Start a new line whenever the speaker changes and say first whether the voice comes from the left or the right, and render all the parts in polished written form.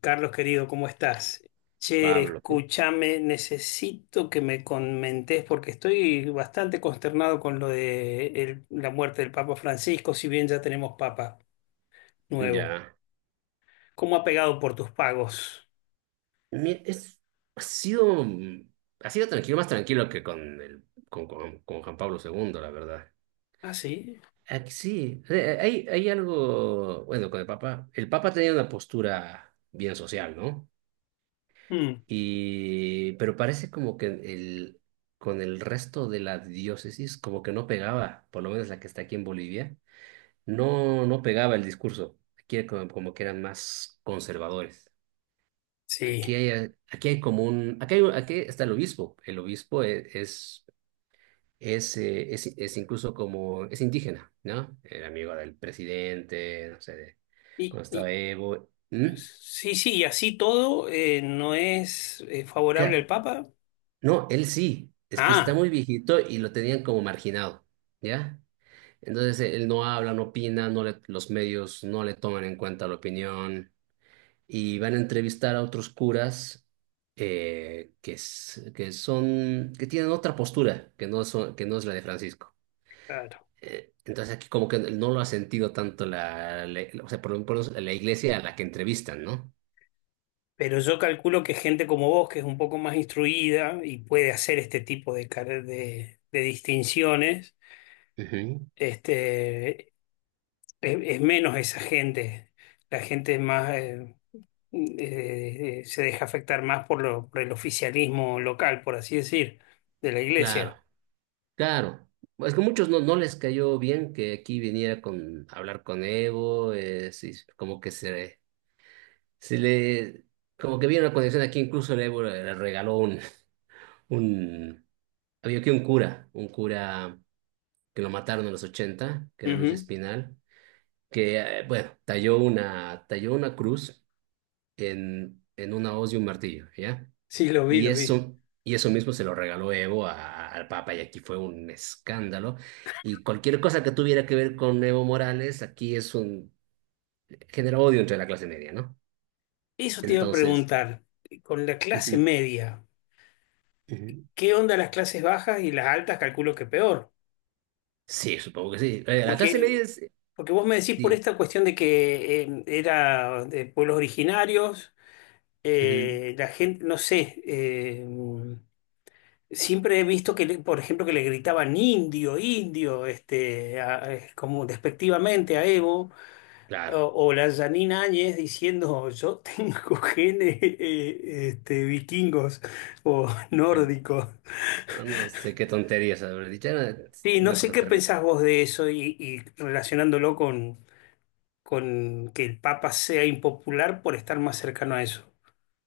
left: Carlos querido, ¿cómo estás? Che,
right: Pablo,
left: escúchame, necesito que me comentes porque estoy bastante consternado con lo de la muerte del Papa Francisco, si bien ya tenemos Papa nuevo.
right: ya.
left: ¿Cómo ha pegado por tus pagos?
right: Mi- Es, ha sido, mm, ha sido tranquilo, más tranquilo que con con Juan Pablo II la verdad.
left: Ah, sí.
right: Aquí sí, hay algo, bueno, con el Papa. El Papa tenía una postura bien social, ¿no?
left: Mm,
right: Y, pero parece como que con el resto de la diócesis, como que no pegaba, por lo menos la que está aquí en Bolivia, no pegaba el discurso. Aquí como que eran más conservadores.
left: sí.
right: Aquí hay como un, aquí, hay- aquí está el obispo. El obispo es incluso como, es indígena, ¿no? Era amigo del presidente, no sé,
left: Y,
right: cuando
left: y-
right: estaba Evo. ¿Mm?
left: sí, sí, y así todo no es favorable al
right: Ca-
left: Papa.
right: No, él sí, es que está
left: Ah,
right: muy viejito y lo tenían como marginado, ¿ya? Entonces él no habla, no opina, los medios no le toman en cuenta la opinión. Y van a entrevistar a otros curas que son, que tienen otra postura, que no es la de Francisco.
left: claro.
right: Entonces aquí como que no lo ha sentido tanto o sea, por lo menos la iglesia a la que entrevistan, ¿no?
left: Pero yo calculo que gente como vos, que es un poco más instruida y puede hacer este tipo de, de distinciones,
right: Ujú.
left: este, es menos esa gente. La gente es más, se deja afectar más por, por el oficialismo local, por así decir, de la
right: Claro,
left: iglesia.
right: claro. Es que muchos no les cayó bien que aquí viniera con a hablar con Evo, sí, como que se le, como que vieron la conexión aquí, incluso el Evo le regaló un. Había aquí un cura que lo mataron en los 80 que era Luis
left: Ujú.
right: Espinal, que, bueno, talló talló una cruz en una hoz y un martillo, ¿ya?
left: Sí, lo vi, lo vi.
right: Y eso mismo se lo regaló Evo al Papa, y aquí fue un escándalo. Y cualquier cosa que tuviera que ver con Evo Morales, genera odio entre la clase media, ¿no?
left: Eso te iba a
right: Entonces,
left: preguntar, con la clase
right: ujú,
left: media,
right: ujú.
left: ¿qué onda las clases bajas y las altas? Calculo que peor.
right: Sí, supongo que sí. La clase media
left: Porque
right: es,
left: Porque vos me decís por
right: di-
left: esta cuestión de que era de pueblos originarios,
right: ujú,
left: la gente, no sé, siempre he visto que, por ejemplo, que le gritaban indio, indio, este, como despectivamente a Evo, o,
right: claro.
left: o la Janine Áñez diciendo, yo tengo genes este, vikingos o nórdicos.
right: No sé qué tonterías haber dicho, era
left: Sí, no
right: una
left: sé
right: cosa
left: qué
right: terrible.
left: pensás vos de eso y relacionándolo con que el Papa sea impopular por estar más cercano a eso.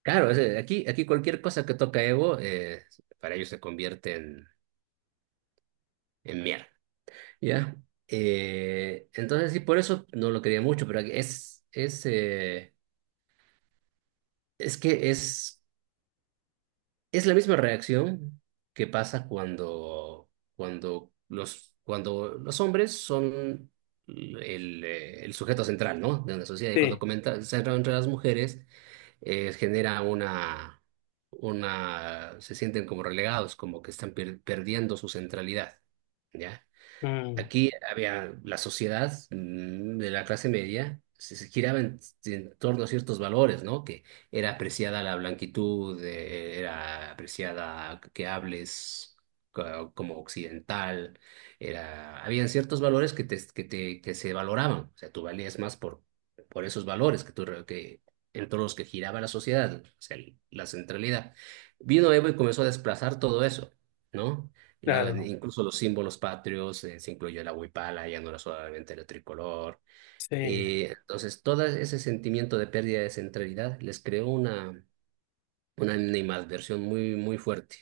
right: Claro, aquí cualquier cosa que toca Evo, para ellos se convierte en mierda, ¿ya? Entonces, sí, por eso no lo quería mucho, pero es que es, es la misma reacción que pasa cuando los hombres son el sujeto central, ¿no? De una sociedad, y cuando
left: Sí,
right: comenta, se entra entre las mujeres genera se sienten como relegados, como que están perdiendo su centralidad, ¿ya?
left: mm,
right: Aquí había la sociedad de la clase media, se giraba en torno a ciertos valores, ¿no? Que era apreciada la blanquitud, era apreciada que hables como occidental, habían ciertos valores que se valoraban, o sea, tú valías más por esos valores que tú, re- que, en torno a los que giraba la sociedad, o sea, la centralidad. Vino Evo y comenzó a desplazar todo eso, ¿no? Y luego,
left: claro,
right: incluso los símbolos patrios, se incluyó la huipala, ya no era solamente el tricolor.
left: sí.
right: Entonces, todo ese sentimiento de pérdida de centralidad les creó una animadversión muy, muy fuerte.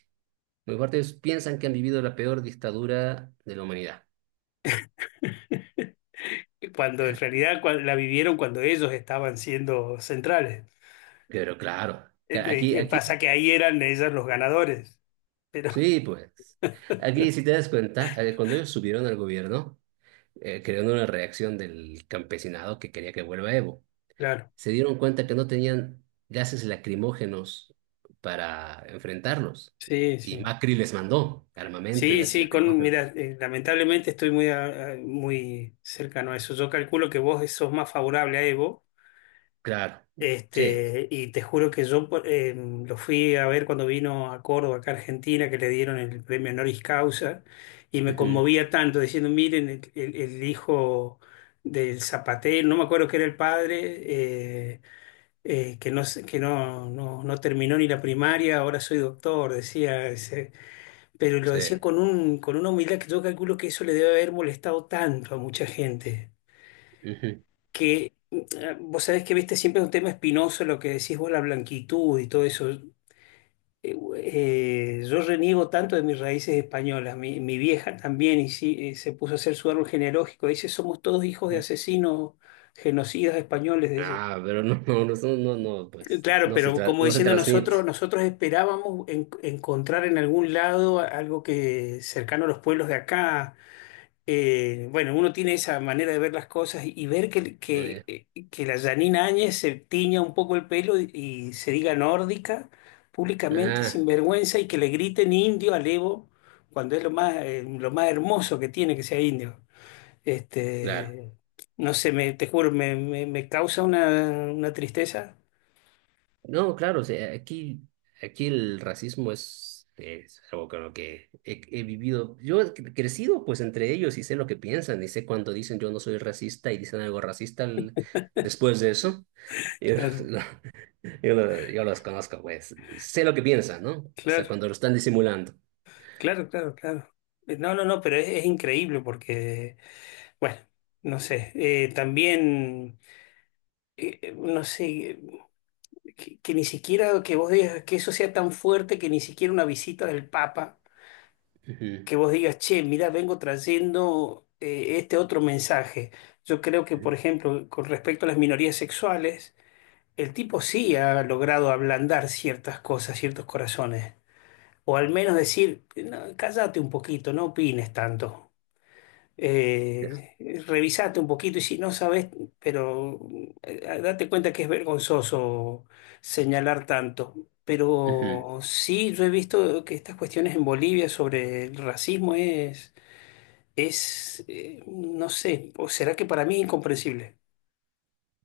right: Muy fuerte. Ellos piensan que han vivido la peor dictadura de la humanidad.
left: Cuando en realidad la vivieron cuando ellos estaban siendo centrales.
right: Pero claro, que
left: ¿Qué
right: aquí,
left: pasa? Que ahí eran ellos los ganadores. Pero,
right: sí, pues, aquí si te das cuenta, cuando ellos subieron al gobierno, crearon una reacción del campesinado que quería que vuelva Evo.
left: claro,
right: Se dieron cuenta que no tenían gases lacrimógenos para enfrentarlos.
left: sí,
right: Y
left: sí.
right: Macri les mandó armamento y
left: Sí,
right: gases
left: sí, con,
right: lacrimógenos.
left: mira, lamentablemente estoy muy, muy cercano a eso. Yo calculo que vos sos más favorable a Evo.
right: Claro, sí.
left: Este, y te juro que yo lo fui a ver cuando vino a Córdoba, acá a Argentina, que le dieron el premio honoris causa, y me
right: Ujú.
left: conmovía tanto diciendo, miren, el hijo del zapatero, no me acuerdo que era el padre, que que no terminó ni la primaria, ahora soy doctor, decía ese, pero lo decía
right: Sí.
left: con un, con una humildad que yo calculo que eso le debe haber molestado tanto a mucha gente
right: Ujú,
left: que vos sabés que viste siempre es un tema espinoso lo que decís vos, la blanquitud y todo eso. Yo reniego tanto de mis raíces españolas. Mi vieja también y sí, se puso a hacer su árbol genealógico. Dice, somos todos hijos de
right: ujú.
left: asesinos, genocidas españoles, dice.
right: Ah, pero no, no, no, no, no, pues
left: Claro,
right: no se
left: pero como
right: no se
left: diciendo nosotros,
right: transmite.
left: nosotros esperábamos encontrar en algún lado algo que cercano a los pueblos de acá. Eh, bueno, uno tiene esa manera de ver las cosas y ver que,
right: Ah, ya.
left: que la Janine Áñez se tiña un poco el pelo y se diga nórdica públicamente
right: Ah,
left: sin vergüenza y que le griten indio al Evo cuando es lo más hermoso que tiene que sea indio.
right: claro.
left: Este, no sé, te juro, me causa una tristeza.
right: No, claro, o sea, aquí el racismo es algo con lo que he vivido. Yo he crecido pues entre ellos y sé lo que piensan y sé cuando dicen yo no soy racista y dicen algo racista después de eso. Yo,
left: Claro,
right: lo- yo los conozco, pues sé lo que piensan, ¿no? Hasta
left: claro,
right: cuando lo están disimulando.
left: claro, claro, claro. No, no, no, pero es increíble porque, bueno, no sé, también... no sé, que ni siquiera que vos digas que eso sea tan fuerte que ni siquiera una visita del Papa,
right: Ujú,
left: que vos digas, che, mira, vengo trayendo este otro mensaje. Yo creo que, por
right: ujú,
left: ejemplo, con respecto a las minorías sexuales, el tipo sí ha logrado ablandar ciertas cosas, ciertos corazones, o al menos decir, "No, cállate un poquito, no opines tanto.
right: ya,
left: eh, revisate un poquito y si no sabes, pero date cuenta que es vergonzoso señalar tanto.
right: ujú.
left: Pero sí, yo he visto que estas cuestiones en Bolivia sobre el racismo es, no sé, o será que para mí es incomprensible.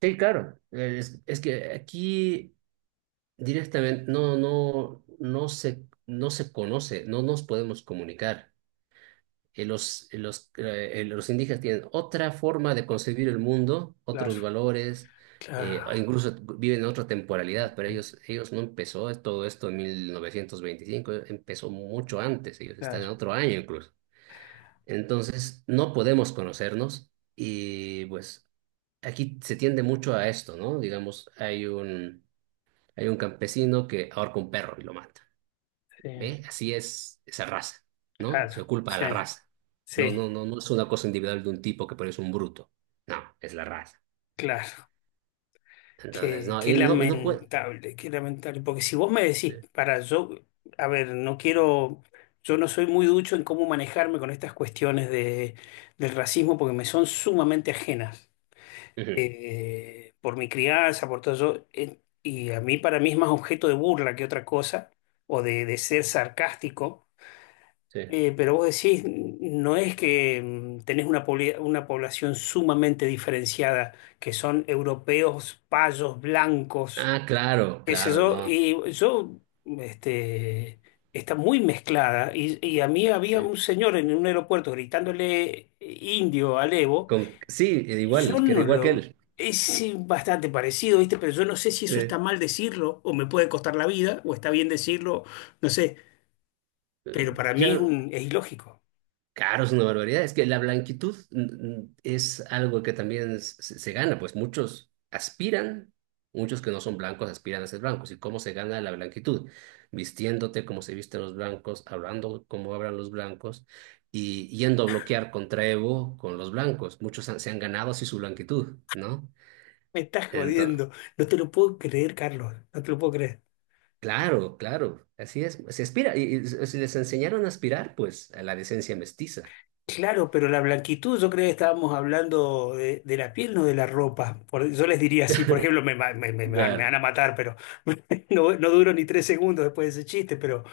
right: Sí, claro. Es que aquí directamente no se conoce, no nos podemos comunicar. Los indígenas tienen otra forma de concebir el mundo, otros
left: Claro,
right: valores, e
left: claro,
right: incluso viven en otra temporalidad, pero ellos no empezó todo esto en 1925, empezó mucho antes, ellos están en
left: claro,
right: otro año incluso. Entonces, no podemos conocernos y pues aquí se tiende mucho a esto, ¿no? Digamos, hay un campesino que ahorca un perro y lo mata.
left: sí,
right: ¿Ve? Así es esa raza, ¿no?
left: claro,
right: Se culpa a
left: sí,
right: la raza. No,
left: sí,
right: no, no, no es una cosa individual de un tipo que parece un bruto. No, es la raza.
left: claro.
right: Entonces,
left: Qué,
right: no,
left: qué
right: y no, no puede.
left: lamentable, qué lamentable. Porque si vos me
right: Sí.
left: decís, para yo, a ver, no quiero, yo no soy muy ducho en cómo manejarme con estas cuestiones de, del racismo porque me son sumamente ajenas.
right: Ujú,
left: Eh, por mi crianza, por todo eso. Eh, y a mí, para mí es más objeto de burla que otra cosa, o de ser sarcástico.
right: sí.
left: Pero vos decís, no es que mm, tenés una, una población sumamente diferenciada, que son europeos, payos, blancos,
right: Ah, claro,
left: qué sé
right: claro,
left: yo,
right: no.
left: y yo, este, está muy mezclada, y a mí
right: Sí,
left: había un señor en un aeropuerto gritándole indio al Evo,
right: Sí,
left: y yo
right: igual, que era
left: no
right: igual que
left: lo,
right: él.
left: es bastante parecido, ¿viste? Pero yo no sé si eso está
right: Sí.
left: mal decirlo, o me puede costar la vida, o está bien decirlo, no sé,
right: Eh,
left: pero para mí es
right: ya,
left: un, es ilógico.
right: caro, es una barbaridad. Es que la blanquitud es algo que también se gana, pues muchos aspiran, muchos que no son blancos aspiran a ser blancos. ¿Y cómo se gana la blanquitud? Vistiéndote como se visten los blancos, hablando como hablan los blancos y yendo a bloquear contra Evo con los blancos. Muchos se han ganado así su blanquitud, ¿no?
left: Me estás
right: Entonces,
left: jodiendo, no te lo puedo creer, Carlos, no te lo puedo creer.
right: claro, claro, así es. Se aspira, y si les enseñaron a aspirar, pues a la decencia mestiza.
left: Claro, pero la blanquitud, yo creo que estábamos hablando de la piel, no de la ropa. Yo les diría así, por ejemplo, me, ma- me- me- me van
right: Claro,
left: a matar, pero no, no duro ni tres segundos después de ese chiste, pero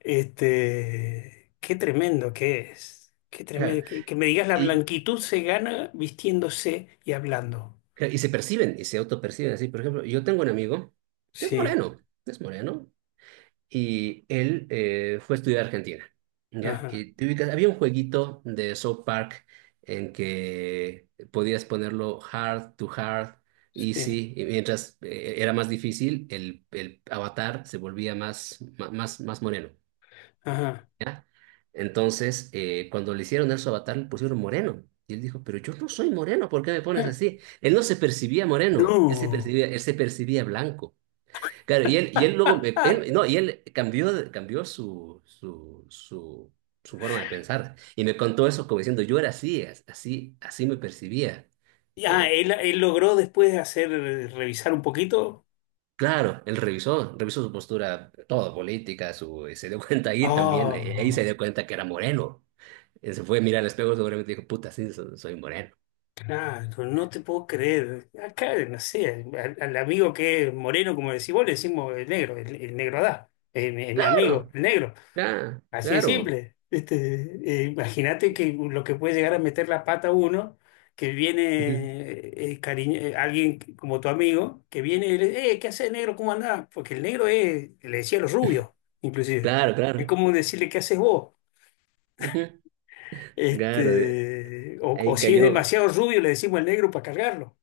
left: este, qué tremendo que es. Qué tremendo.
right: claro.
left: Que me digas, la
right: Y,
left: blanquitud se gana vistiéndose y hablando.
right: Claro, y se perciben, y se autoperciben así. Por ejemplo, yo tengo un amigo que
left: Sí,
right: es moreno, y él fue a estudiar a Argentina, ¿ya?
left: ajá,
right: Y te ubicas, había un jueguito de South Park en que podías ponerlo hard to hard,
left: sí,
right: easy, y mientras era más difícil, el avatar se volvía más moreno.
left: ajá.
right: ¿Ya? Entonces, cuando le hicieron el su avatar, le pusieron moreno. Y él dijo, pero yo no soy moreno, ¿por qué me pones así? Él no se percibía moreno,
left: No.
right: él se percibía blanco. Claro, y él luego, me- él, no, y él cambió, cambió su forma de pensar. Y me contó eso como diciendo, yo era así, así, así me percibía.
left: Ya,
right: Co-
left: él logró después de hacer, revisar un poquito.
right: Claro, él revisó su postura, todo, política, su, y se dio cuenta ahí también, ahí se
left: Oh.
right: dio cuenta que era moreno. Se fue a mirar al espejo, seguramente dijo, puta, sí, soy, moreno.
left: Claro, no te puedo creer. Acá, no sé, al amigo que es moreno, como decís vos, le decimos el negro, el negro Adá, es mi amigo,
right: Claro,
left: el negro.
right: claro,
left: Así de
right: claro.
left: simple. Este, imagínate que lo que puede llegar a meter la pata uno, que viene
right: Ujú.
left: alguien como tu amigo, que viene y le dice, ¿qué haces, negro? ¿Cómo andás? Porque el negro es, le decía a los rubios, inclusive.
right: Claro,
left: Es
right: claro.
left: como decirle, ¿qué haces vos?
right: Ujú. Claro,
left: Este, o
right: ahí
left: si es
right: cayó.
left: demasiado rubio, le decimos el negro para cargarlo.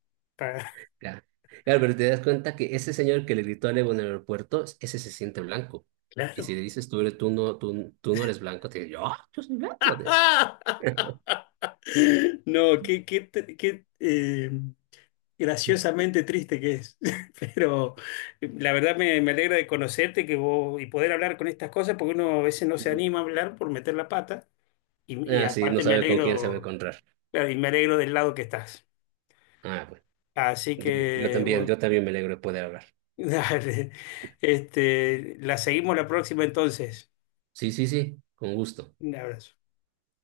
right: Claro. Claro, pero te das cuenta que ese señor que le gritó a Evo en el aeropuerto, ese se siente blanco. Y si
left: Claro.
right: le dices, tú, tú no eres blanco, te dice, yo soy blanco.
left: No, qué, qué, graciosamente triste que es. Pero la verdad me alegra de conocerte que vos, y poder hablar con estas cosas, porque uno a veces no se
right: Ujú.
left: anima a hablar por meter la pata. Y
right: Ah, sí, no
left: aparte me
right: sabe con quién se va a
left: alegro,
right: encontrar.
left: claro, y me alegro del lado que estás.
right: Ah, bueno.
left: Así
right: Sí, yo
left: que,
right: también,
left: bueno,
right: yo también me alegro de poder hablar.
left: dale. Este, la seguimos la próxima entonces.
right: Sí, sí, sí, con gusto.
left: Un abrazo.